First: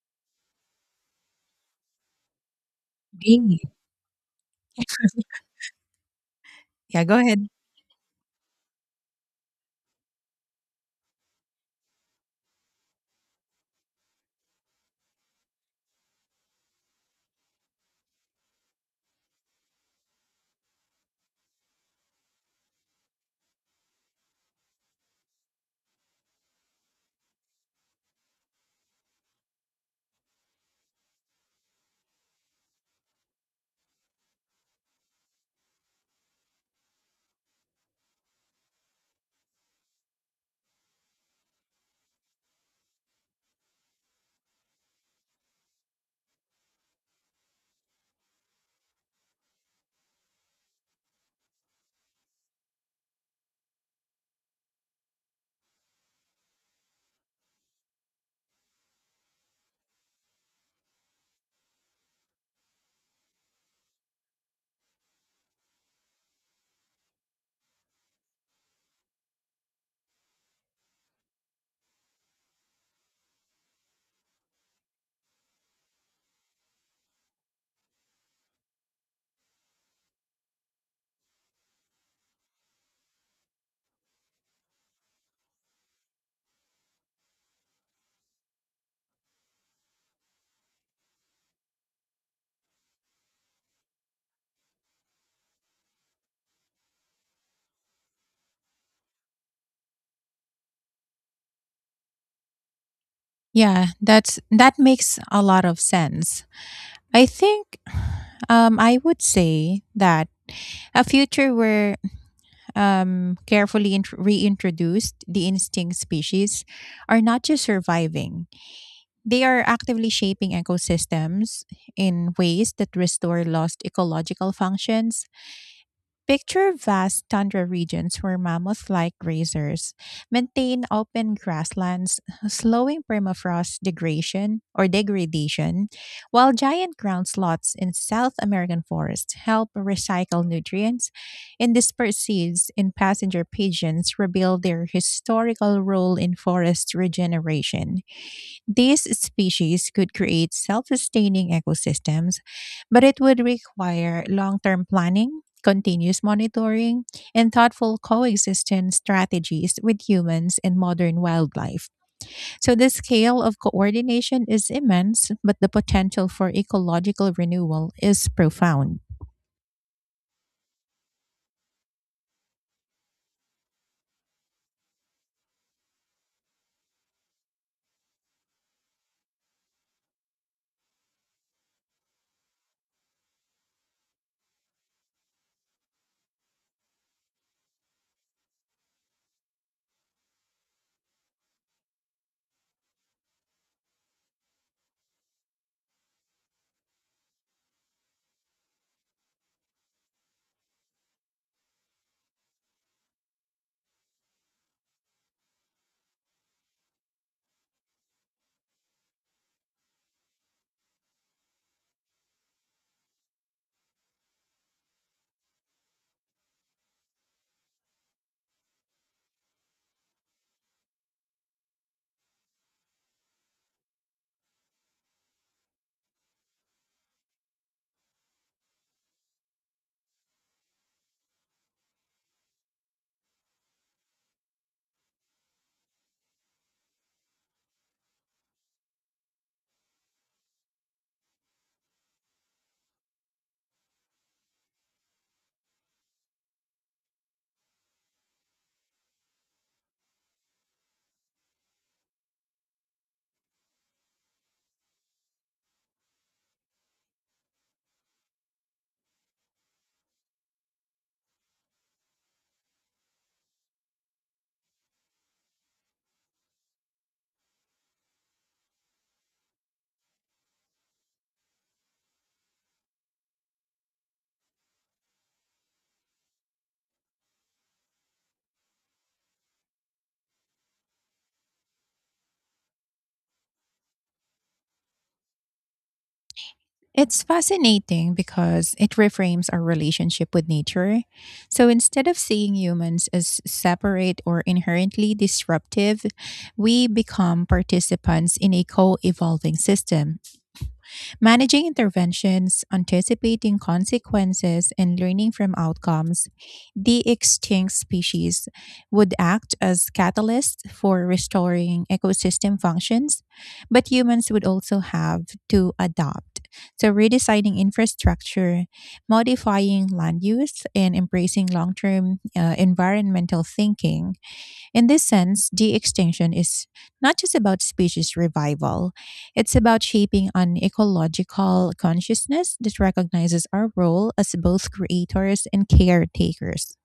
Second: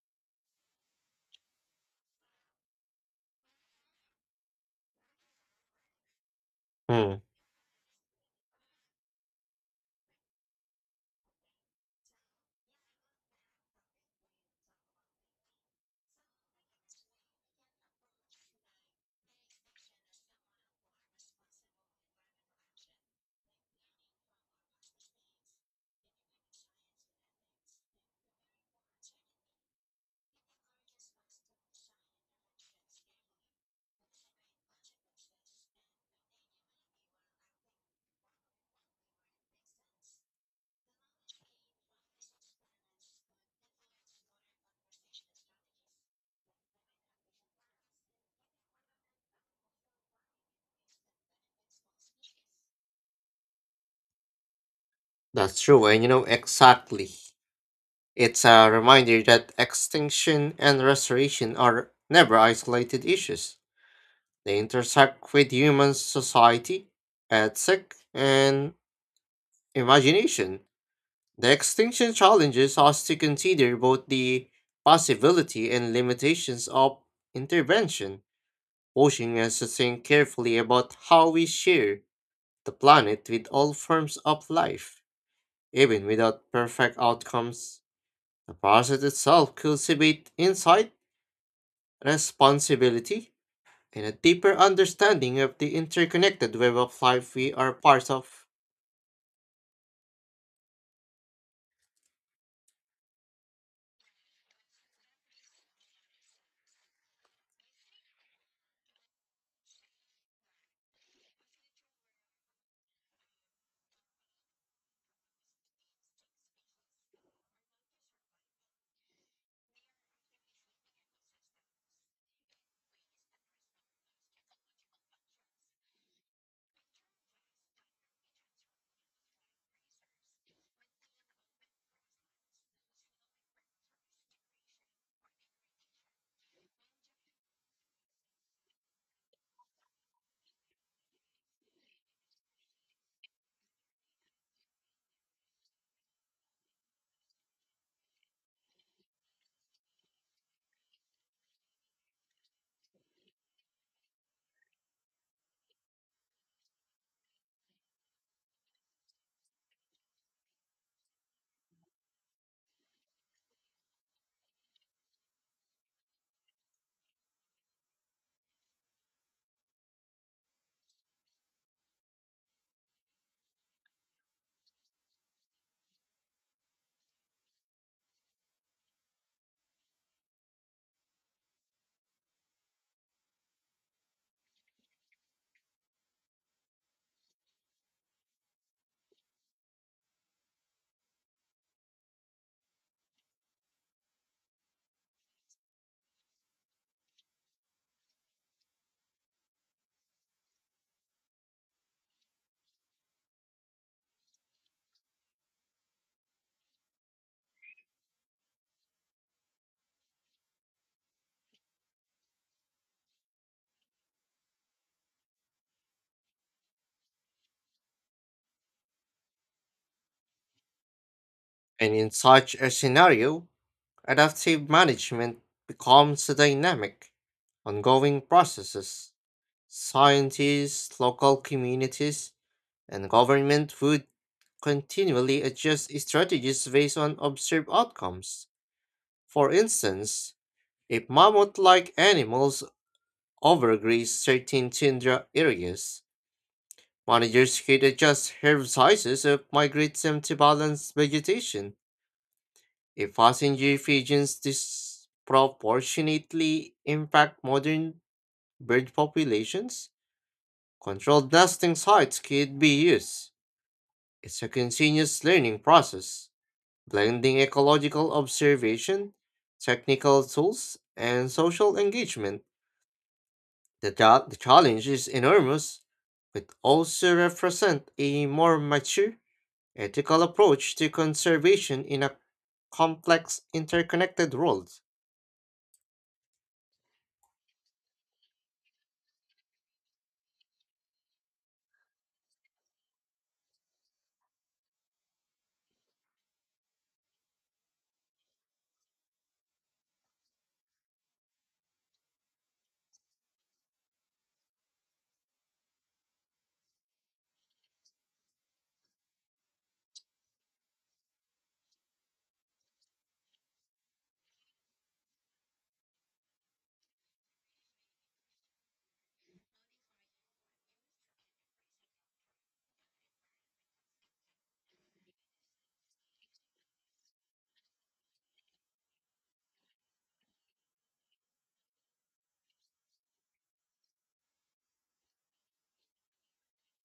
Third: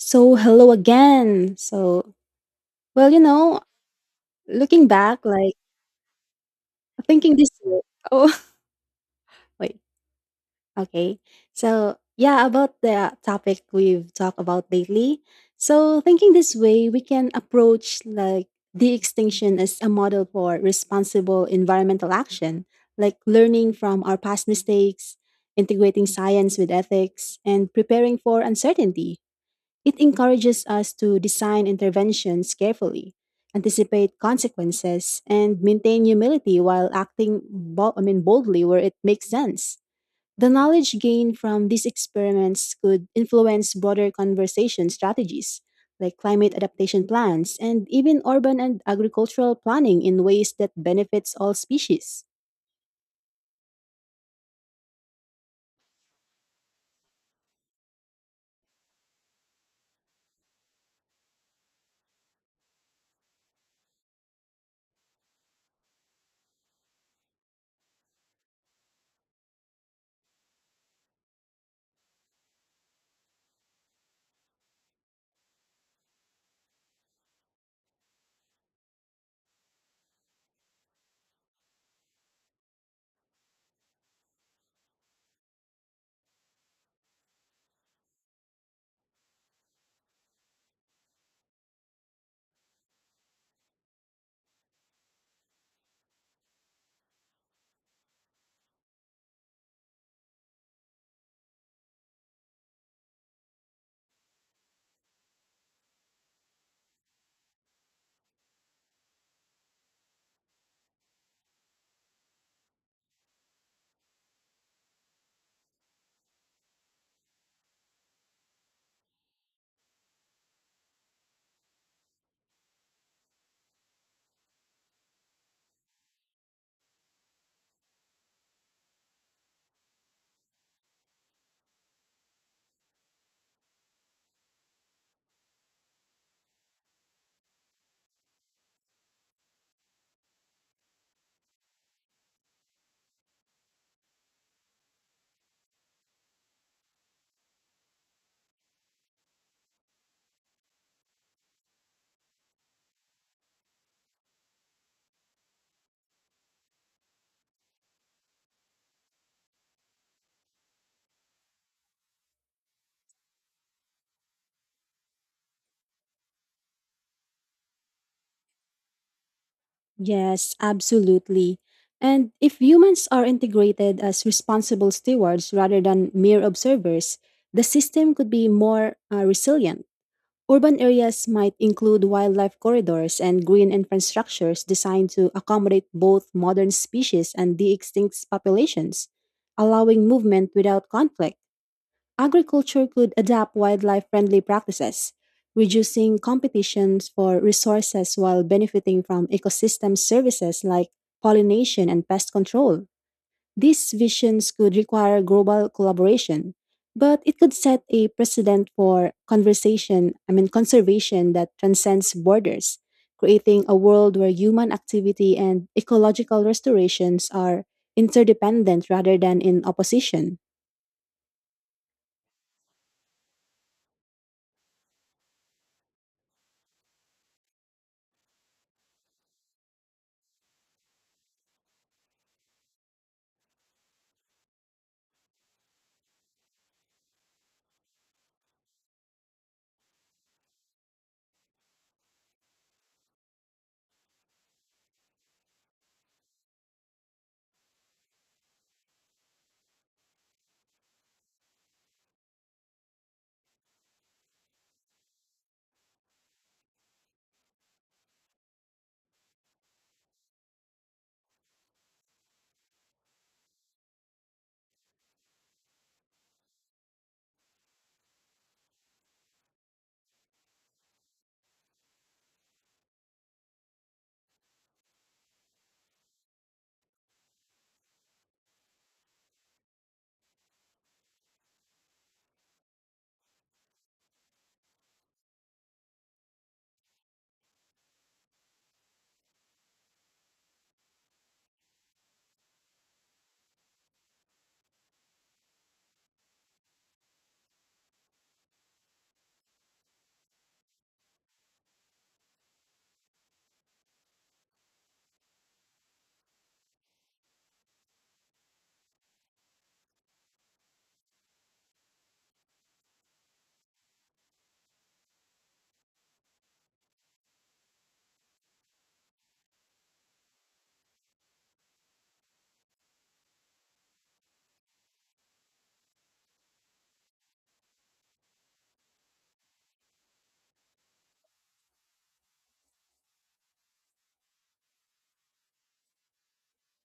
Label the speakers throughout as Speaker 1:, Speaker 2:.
Speaker 1: So, hello again. Well, you know,
Speaker 2: Agree.
Speaker 1: Looking back, like
Speaker 2: Yeah, go
Speaker 3: Hmm,
Speaker 1: thinking
Speaker 2: ahead.
Speaker 1: this year. Oh, wait. Okay. So, yeah, about the topic we've talked about lately. So, thinking this way, we can approach like de extinction as a model for responsible environmental action, like learning from our past mistakes, integrating science with ethics, and preparing for uncertainty. It encourages us to design interventions carefully, anticipate consequences, and maintain humility while acting boldly where it makes sense. The knowledge gained from these experiments could influence broader conversation strategies, like climate adaptation plans and even urban and agricultural planning in ways that benefits all species.
Speaker 3: that's true, and you know exactly. It's a reminder that extinction and restoration are never isolated issues. They intersect with human society, ethic, and imagination. The extinction challenges us to consider both the possibility and limitations of intervention, pushing us to think carefully about how we share the planet with all forms of life, even without perfect outcomes. The process itself cultivates insight, responsibility, and a deeper understanding of the interconnected web of life we are part of.
Speaker 2: Yeah, that makes a lot of sense. I think I would say that a future where carefully reintroduced the instinct species are not just surviving; they are actively shaping ecosystems in ways that restore lost ecological functions. Picture vast tundra regions where mammoth like grazers maintain open grasslands, slowing permafrost degradation, while giant ground sloths in South American forests help recycle nutrients and disperse seeds, and passenger pigeons rebuild their historical role in forest regeneration. These species could create self sustaining ecosystems, but it would require long term planning, continuous monitoring, and thoughtful coexistence strategies with humans and modern wildlife. So, the scale of coordination is immense, but the potential for ecological renewal is profound.
Speaker 1: Yes, absolutely. And if humans are integrated as responsible stewards rather than mere observers, the system could be more resilient. Urban areas might include wildlife corridors and green infrastructures designed to accommodate both modern species and de extinct populations, allowing movement without conflict. Agriculture could adapt wildlife friendly practices, reducing competitions for resources while benefiting from ecosystem services like pollination and pest control. These visions could require global collaboration, but it could set a precedent for conversation, I mean conservation that transcends borders, creating a world where human activity and ecological restorations are interdependent rather than in opposition.
Speaker 3: And in such a scenario, adaptive management becomes a dynamic, ongoing process. Scientists, local communities, and government would continually adjust strategies based on observed outcomes. For instance, if mammoth like animals overgrazed certain tundra areas. Managers could adjust herb sizes or migrate them to balance vegetation. If passenger pigeons disproportionately impact modern bird populations, controlled nesting sites could be used. It's a continuous learning process, blending ecological observation, technical tools, and social engagement. The challenge is enormous, but also represent a more mature, ethical approach to conservation in a complex, interconnected world.
Speaker 2: It's fascinating because it reframes our relationship with nature. So instead of seeing humans as separate or inherently disruptive, we become participants in a co evolving system. Managing interventions, anticipating consequences, and learning from outcomes, the extinct species would act as catalysts for restoring ecosystem functions, but humans would also have to adapt. So, redesigning infrastructure, modifying land use, and embracing long term environmental thinking. In this sense, de extinction is not just about species revival, it's about shaping an ecological consciousness that recognizes our role as both creators and caretakers.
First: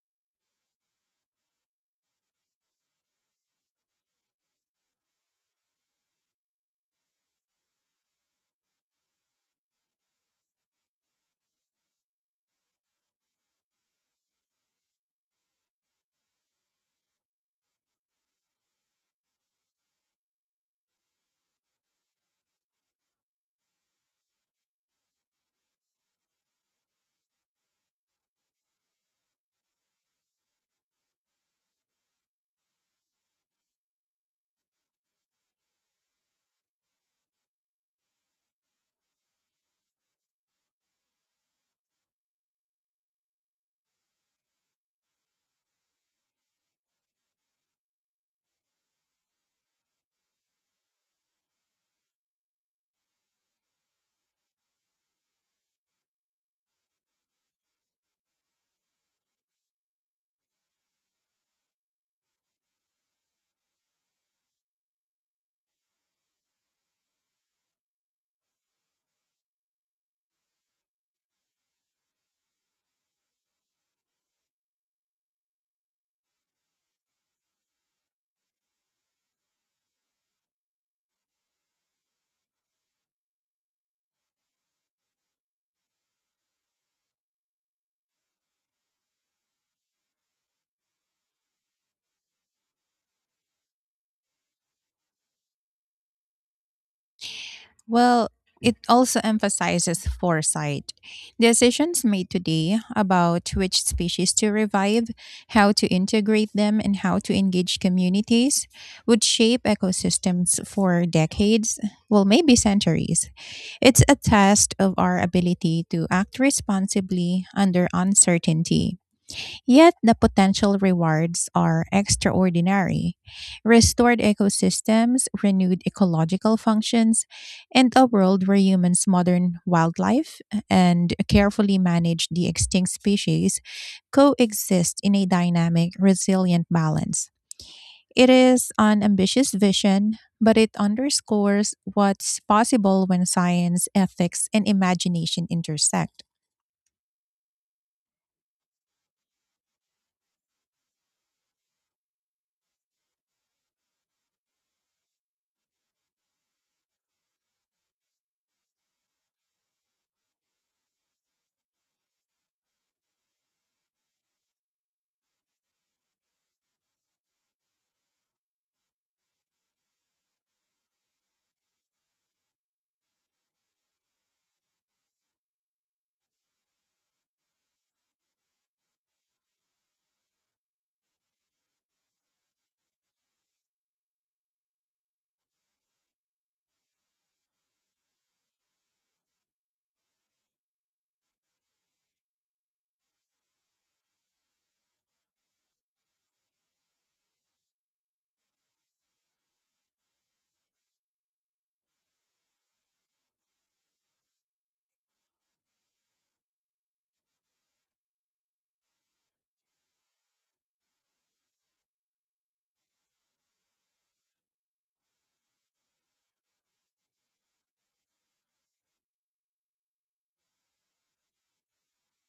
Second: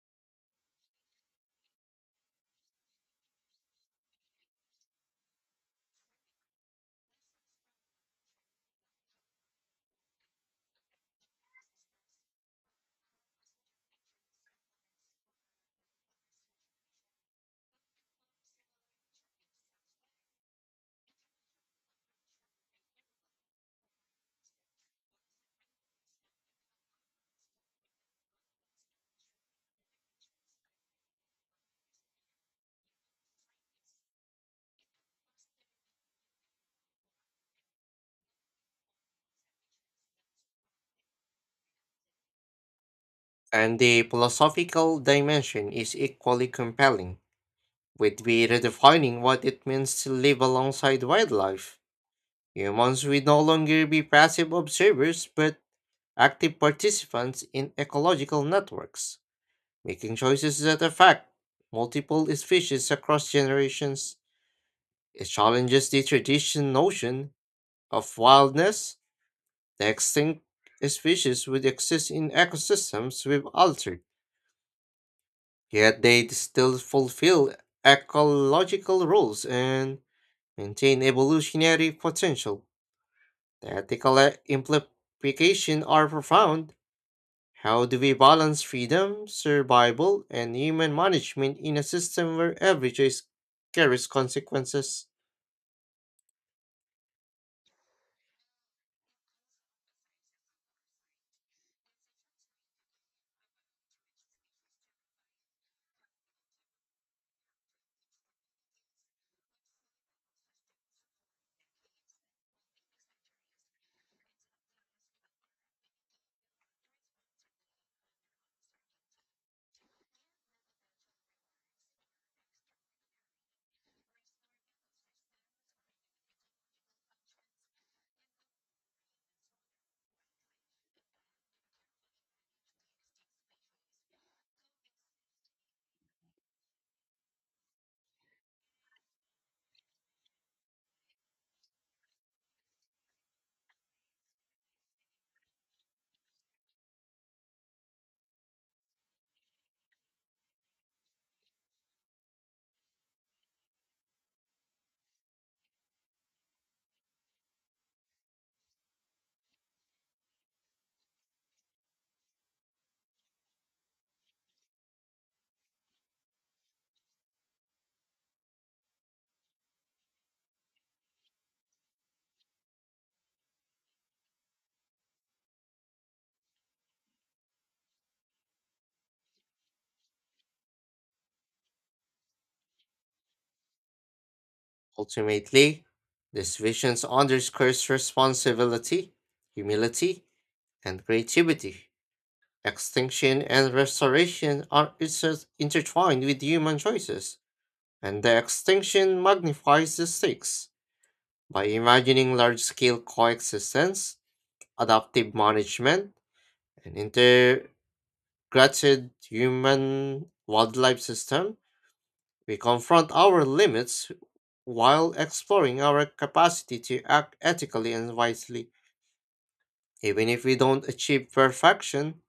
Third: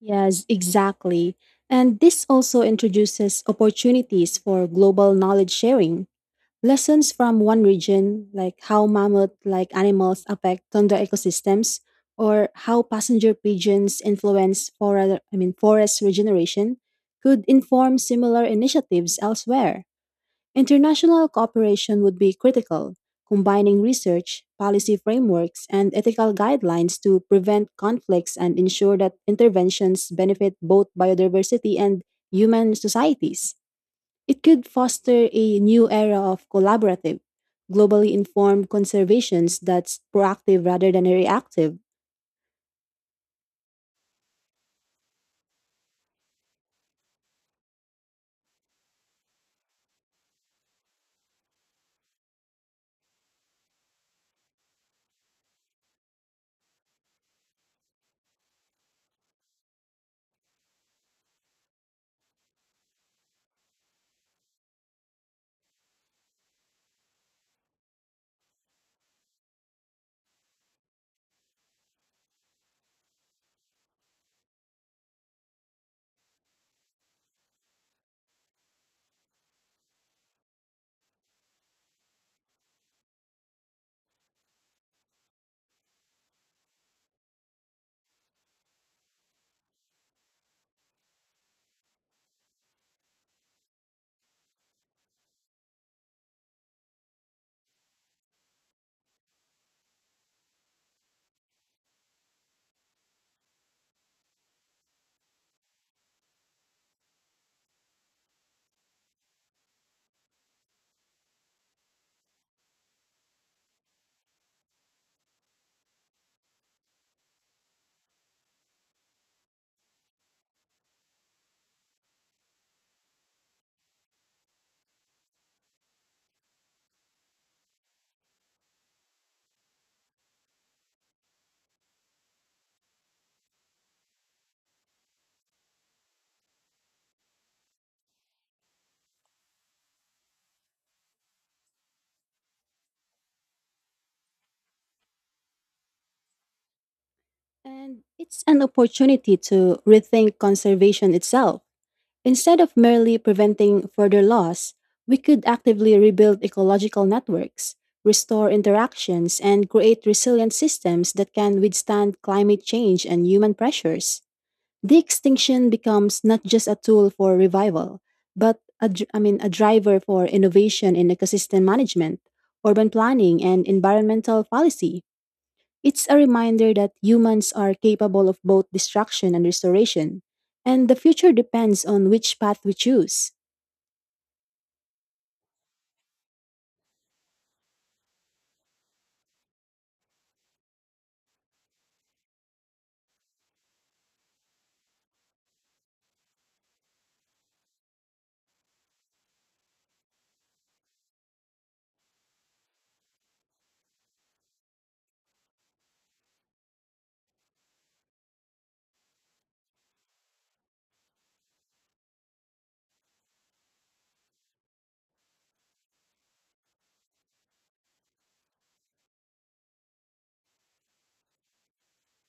Speaker 1: Yes, exactly. And this also introduces opportunities for global knowledge sharing. Lessons from one region, like how mammoth like animals affect tundra ecosystems, or how passenger pigeons influence forest regeneration, could inform similar initiatives elsewhere. International cooperation would be critical, combining research, policy frameworks, and ethical guidelines to prevent conflicts and ensure that interventions benefit both biodiversity and human societies. It could foster a new era of collaborative, globally informed conservations that's proactive rather than reactive.
Speaker 3: And the philosophical dimension is equally compelling, with we redefining what it means to live alongside wildlife. Humans will no longer be passive observers but active participants in ecological networks. Making choices that affect multiple species across generations, it challenges the traditional notion of wildness. The extinct species would exist in ecosystems we've altered, yet they still fulfill ecological roles and maintain evolutionary potential. The ethical implications are profound. How do we balance freedom, survival, and human management in a system where every choice carries consequences?
Speaker 2: Well, it also emphasizes foresight. Decisions made today about which species to revive, how to integrate them, and how to engage communities would shape ecosystems for decades, well, maybe centuries. It's a test of our ability to act responsibly under uncertainty. Yet the potential rewards are extraordinary. Restored ecosystems, renewed ecological functions, and a world where humans, modern wildlife, and carefully manage the extinct species coexist in a dynamic, resilient balance. It is an ambitious vision, but it underscores what's possible when science, ethics, and imagination intersect.
Speaker 1: And it's an opportunity to rethink conservation itself. Instead of merely preventing further loss, we could actively rebuild ecological networks, restore interactions, and create resilient systems that can withstand climate change and human pressures. The extinction becomes not just a tool for revival, but a, dr- I mean, a driver for innovation in ecosystem management, urban planning, and environmental policy. It's a reminder that humans are capable of both destruction and restoration, and the future depends on which path we choose.
Speaker 3: Ultimately, this vision underscores responsibility, humility, and creativity. Extinction and restoration are intertwined with human choices, and the extinction magnifies the stakes. By imagining large-scale coexistence, adaptive management, and inter granted human wildlife system, we confront our limits while exploring our capacity to act ethically and wisely. Even if we don't achieve perfection,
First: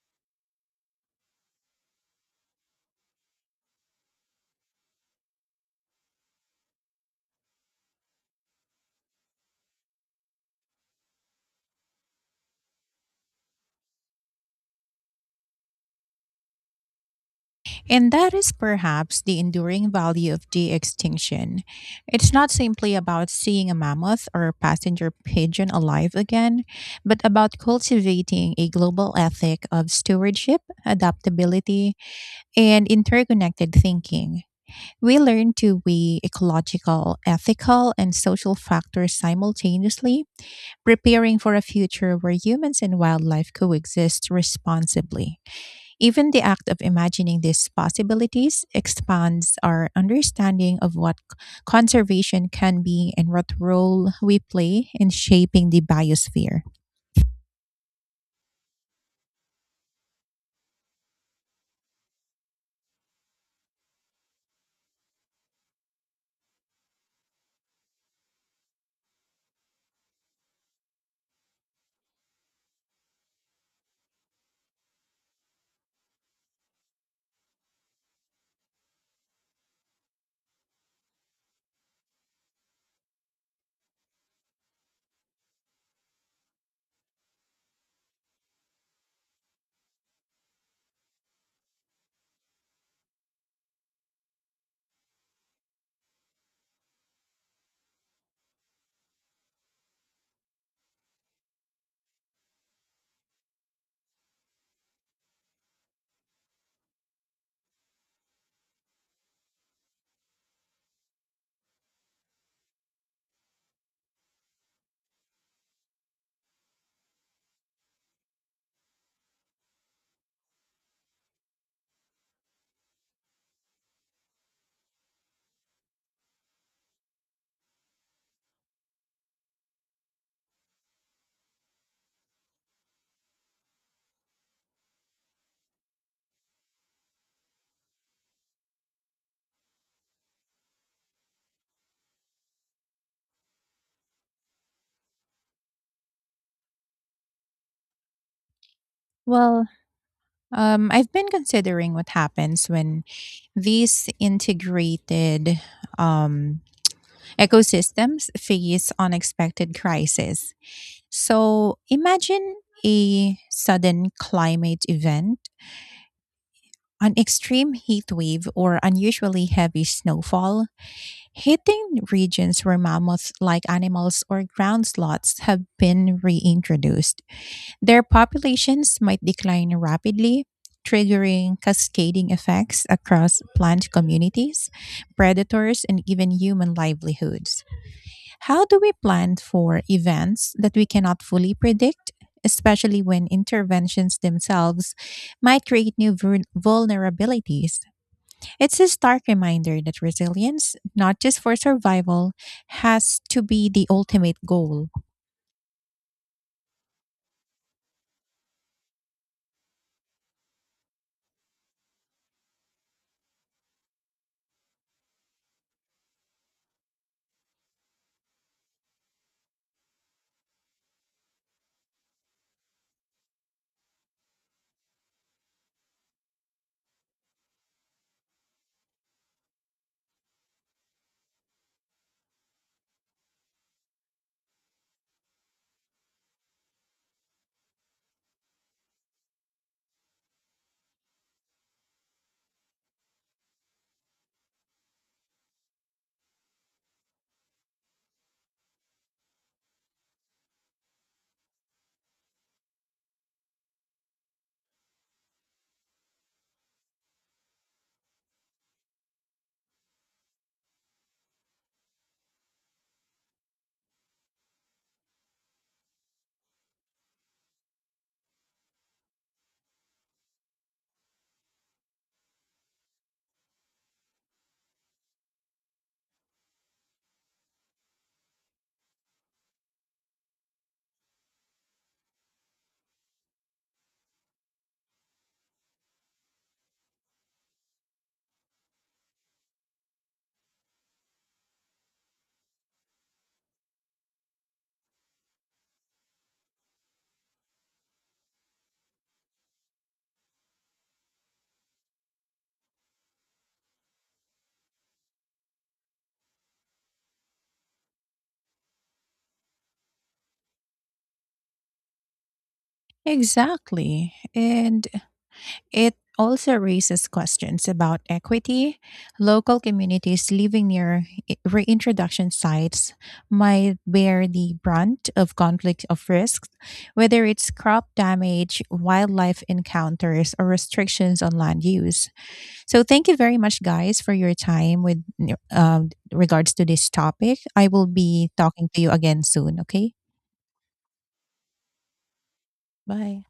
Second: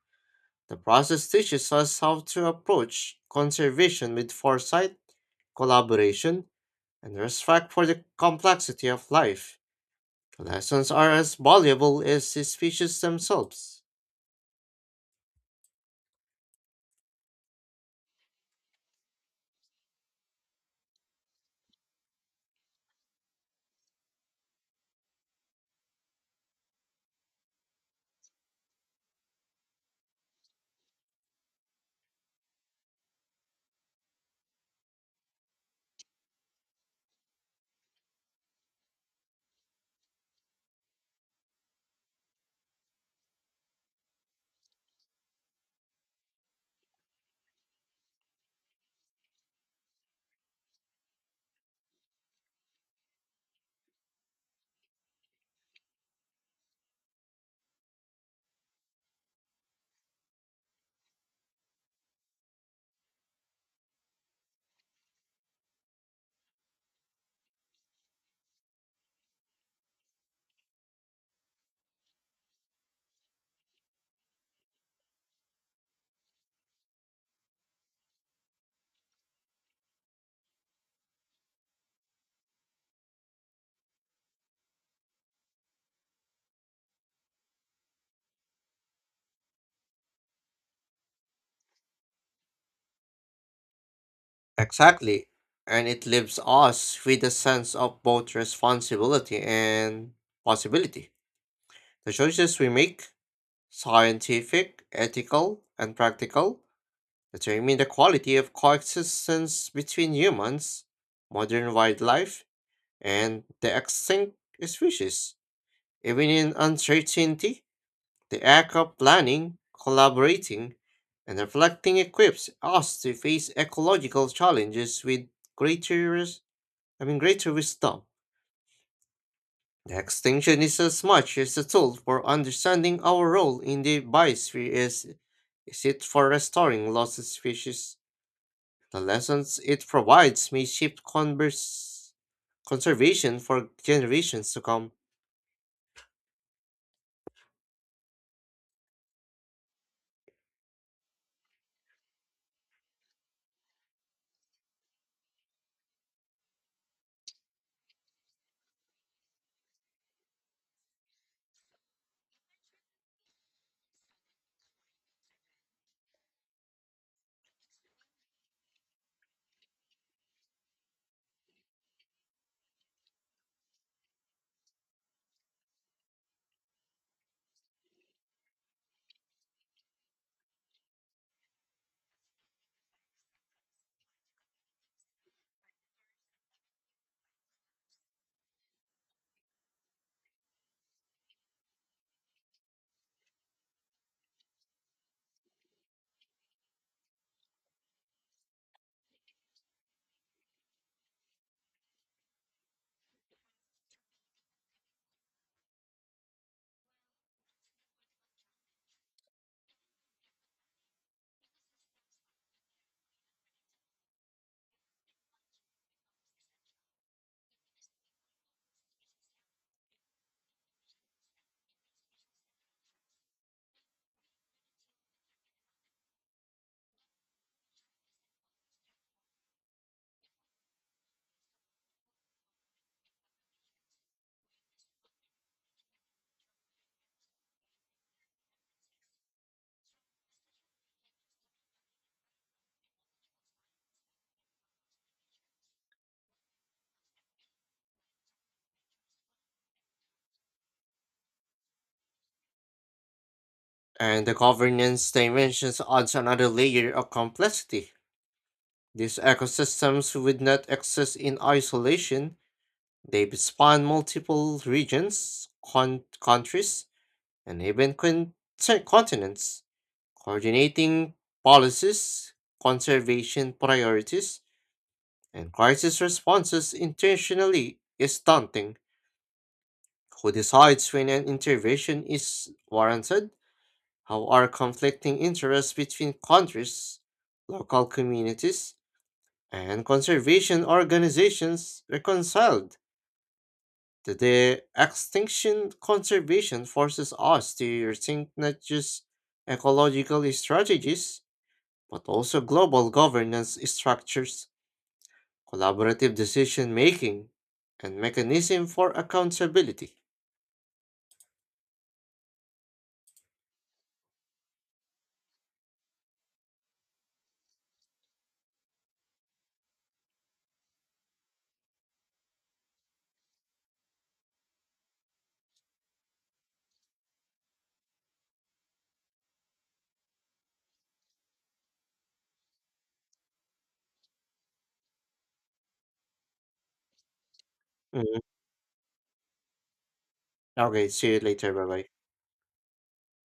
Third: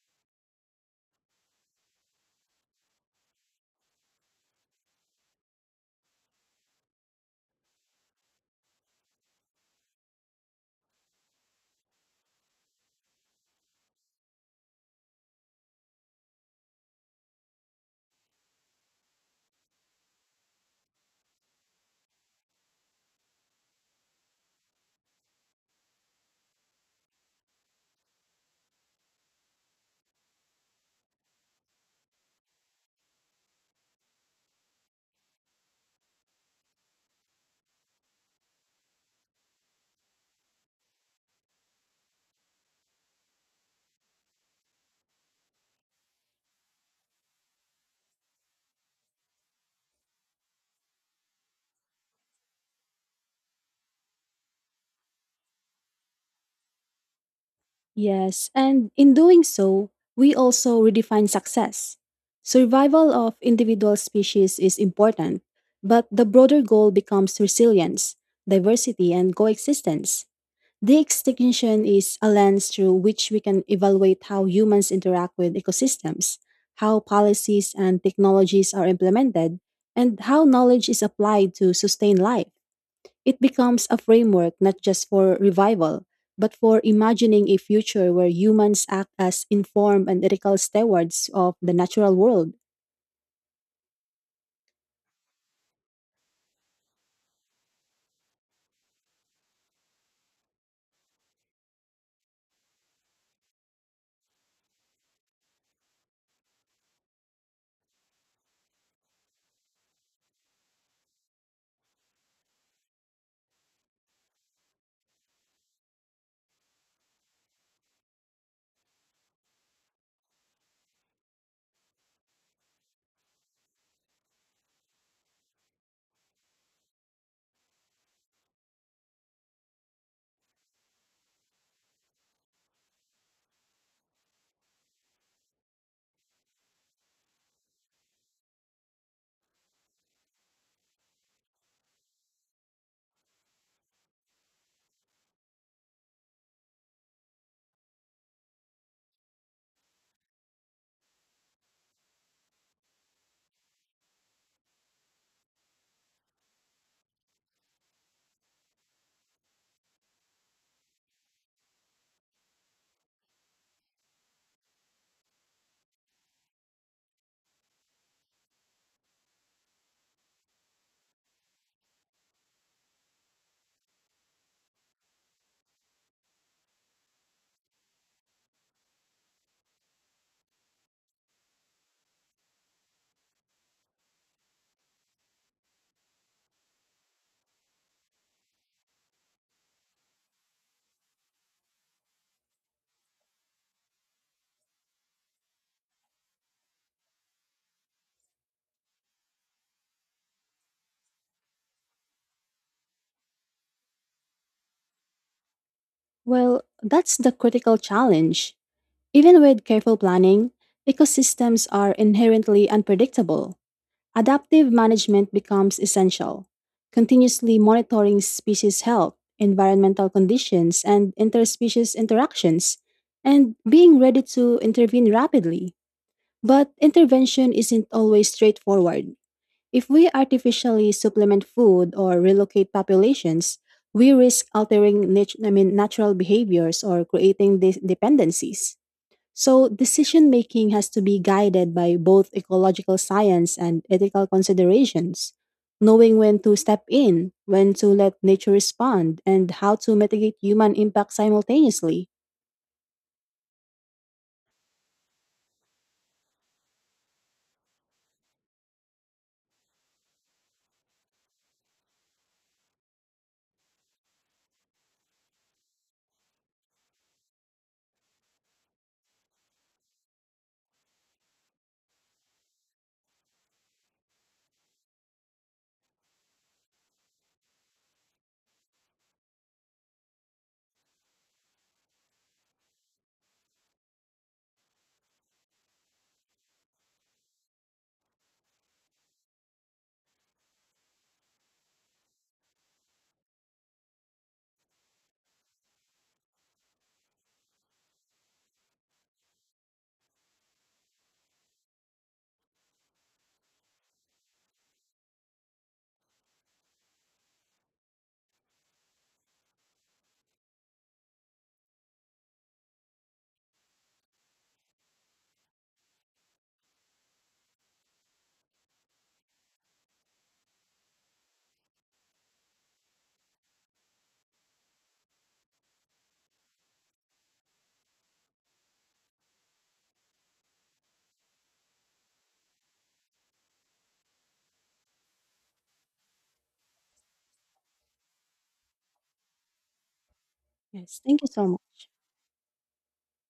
Speaker 3: the process teaches us how to approach conservation with foresight, collaboration, and respect for the complexity of life. The lessons are as valuable as the species themselves.
Speaker 2: And that is perhaps the enduring value of de extinction. It's not simply about seeing a mammoth or a passenger pigeon alive again, but about cultivating a global ethic of stewardship, adaptability, and interconnected thinking. We learn to weigh ecological, ethical, and social factors simultaneously, preparing for a future where humans and wildlife coexist responsibly. Even the act of imagining these possibilities expands our understanding of what conservation can be and what role we play in shaping the biosphere.
Speaker 1: Yes, and in doing so, we also redefine success. Survival of individual species is important, but the broader goal becomes resilience, diversity, and coexistence. The extinction is a lens through which we can evaluate how humans interact with ecosystems, how policies and technologies are implemented, and how knowledge is applied to sustain life. It becomes a framework not just for revival, but for imagining a future where humans act as informed and ethical stewards of the natural world.
Speaker 3: Exactly. And it leaves us with a sense of both responsibility and possibility. The choices we make, scientific, ethical, and practical, determine the quality of coexistence between humans, modern wildlife, and the extinct species. Even in uncertainty, the act of planning, collaborating, and reflecting equips us to face ecological challenges with greater Having greater wisdom, the extinction is as much as a tool for understanding our role in the biosphere as is it for restoring lost species. The lessons it provides may shape converse conservation for generations to come.
Speaker 2: Well, I've been considering what happens when these integrated um, ecosystems face unexpected crises. So imagine a sudden climate event. An extreme heat wave or unusually heavy snowfall, hitting regions where mammoth like animals or ground sloths have been reintroduced. Their populations might decline rapidly, triggering cascading effects across plant communities, predators, and even human livelihoods. How do we plan for events that we cannot fully predict, especially when interventions themselves might create new vulnerabilities? It's a stark reminder that resilience, not just for survival, has to be the ultimate goal.
Speaker 1: Well, that's the critical challenge. Even with careful planning, ecosystems are inherently unpredictable. Adaptive management becomes essential. Continuously monitoring species health, environmental conditions, and interspecies interactions, and being ready to intervene rapidly. But intervention isn't always straightforward. If we artificially supplement food or relocate populations, we risk altering natural behaviors or creating dependencies. So, decision making has to be guided by both ecological science and ethical considerations, knowing when to step in, when to let nature respond, and how to mitigate human impact simultaneously.
Speaker 3: And the governance dimensions adds another layer of complexity. These ecosystems would not exist in isolation. They span multiple regions, countries, and even continents, coordinating policies, conservation priorities, and crisis responses intentionally is daunting. Who decides when an intervention is warranted? How are conflicting interests between countries, local communities, and conservation organizations reconciled? The extinction conservation forces us to rethink not just ecological strategies, but also global governance structures, collaborative decision making, and mechanism for accountability.
Speaker 2: Exactly. And it also raises questions about equity. Local communities living near reintroduction sites might bear the brunt of conflict of risks, whether it's crop damage, wildlife encounters, or restrictions on land use. So, thank you very much, guys, for your time with regards to this topic. I will
Speaker 3: Mhm.
Speaker 2: be talking to you again soon. Okay,
Speaker 3: Okay,
Speaker 1: Yes,
Speaker 3: see you
Speaker 1: thank you so
Speaker 3: later. Bye bye.
Speaker 1: much.
Speaker 2: bye.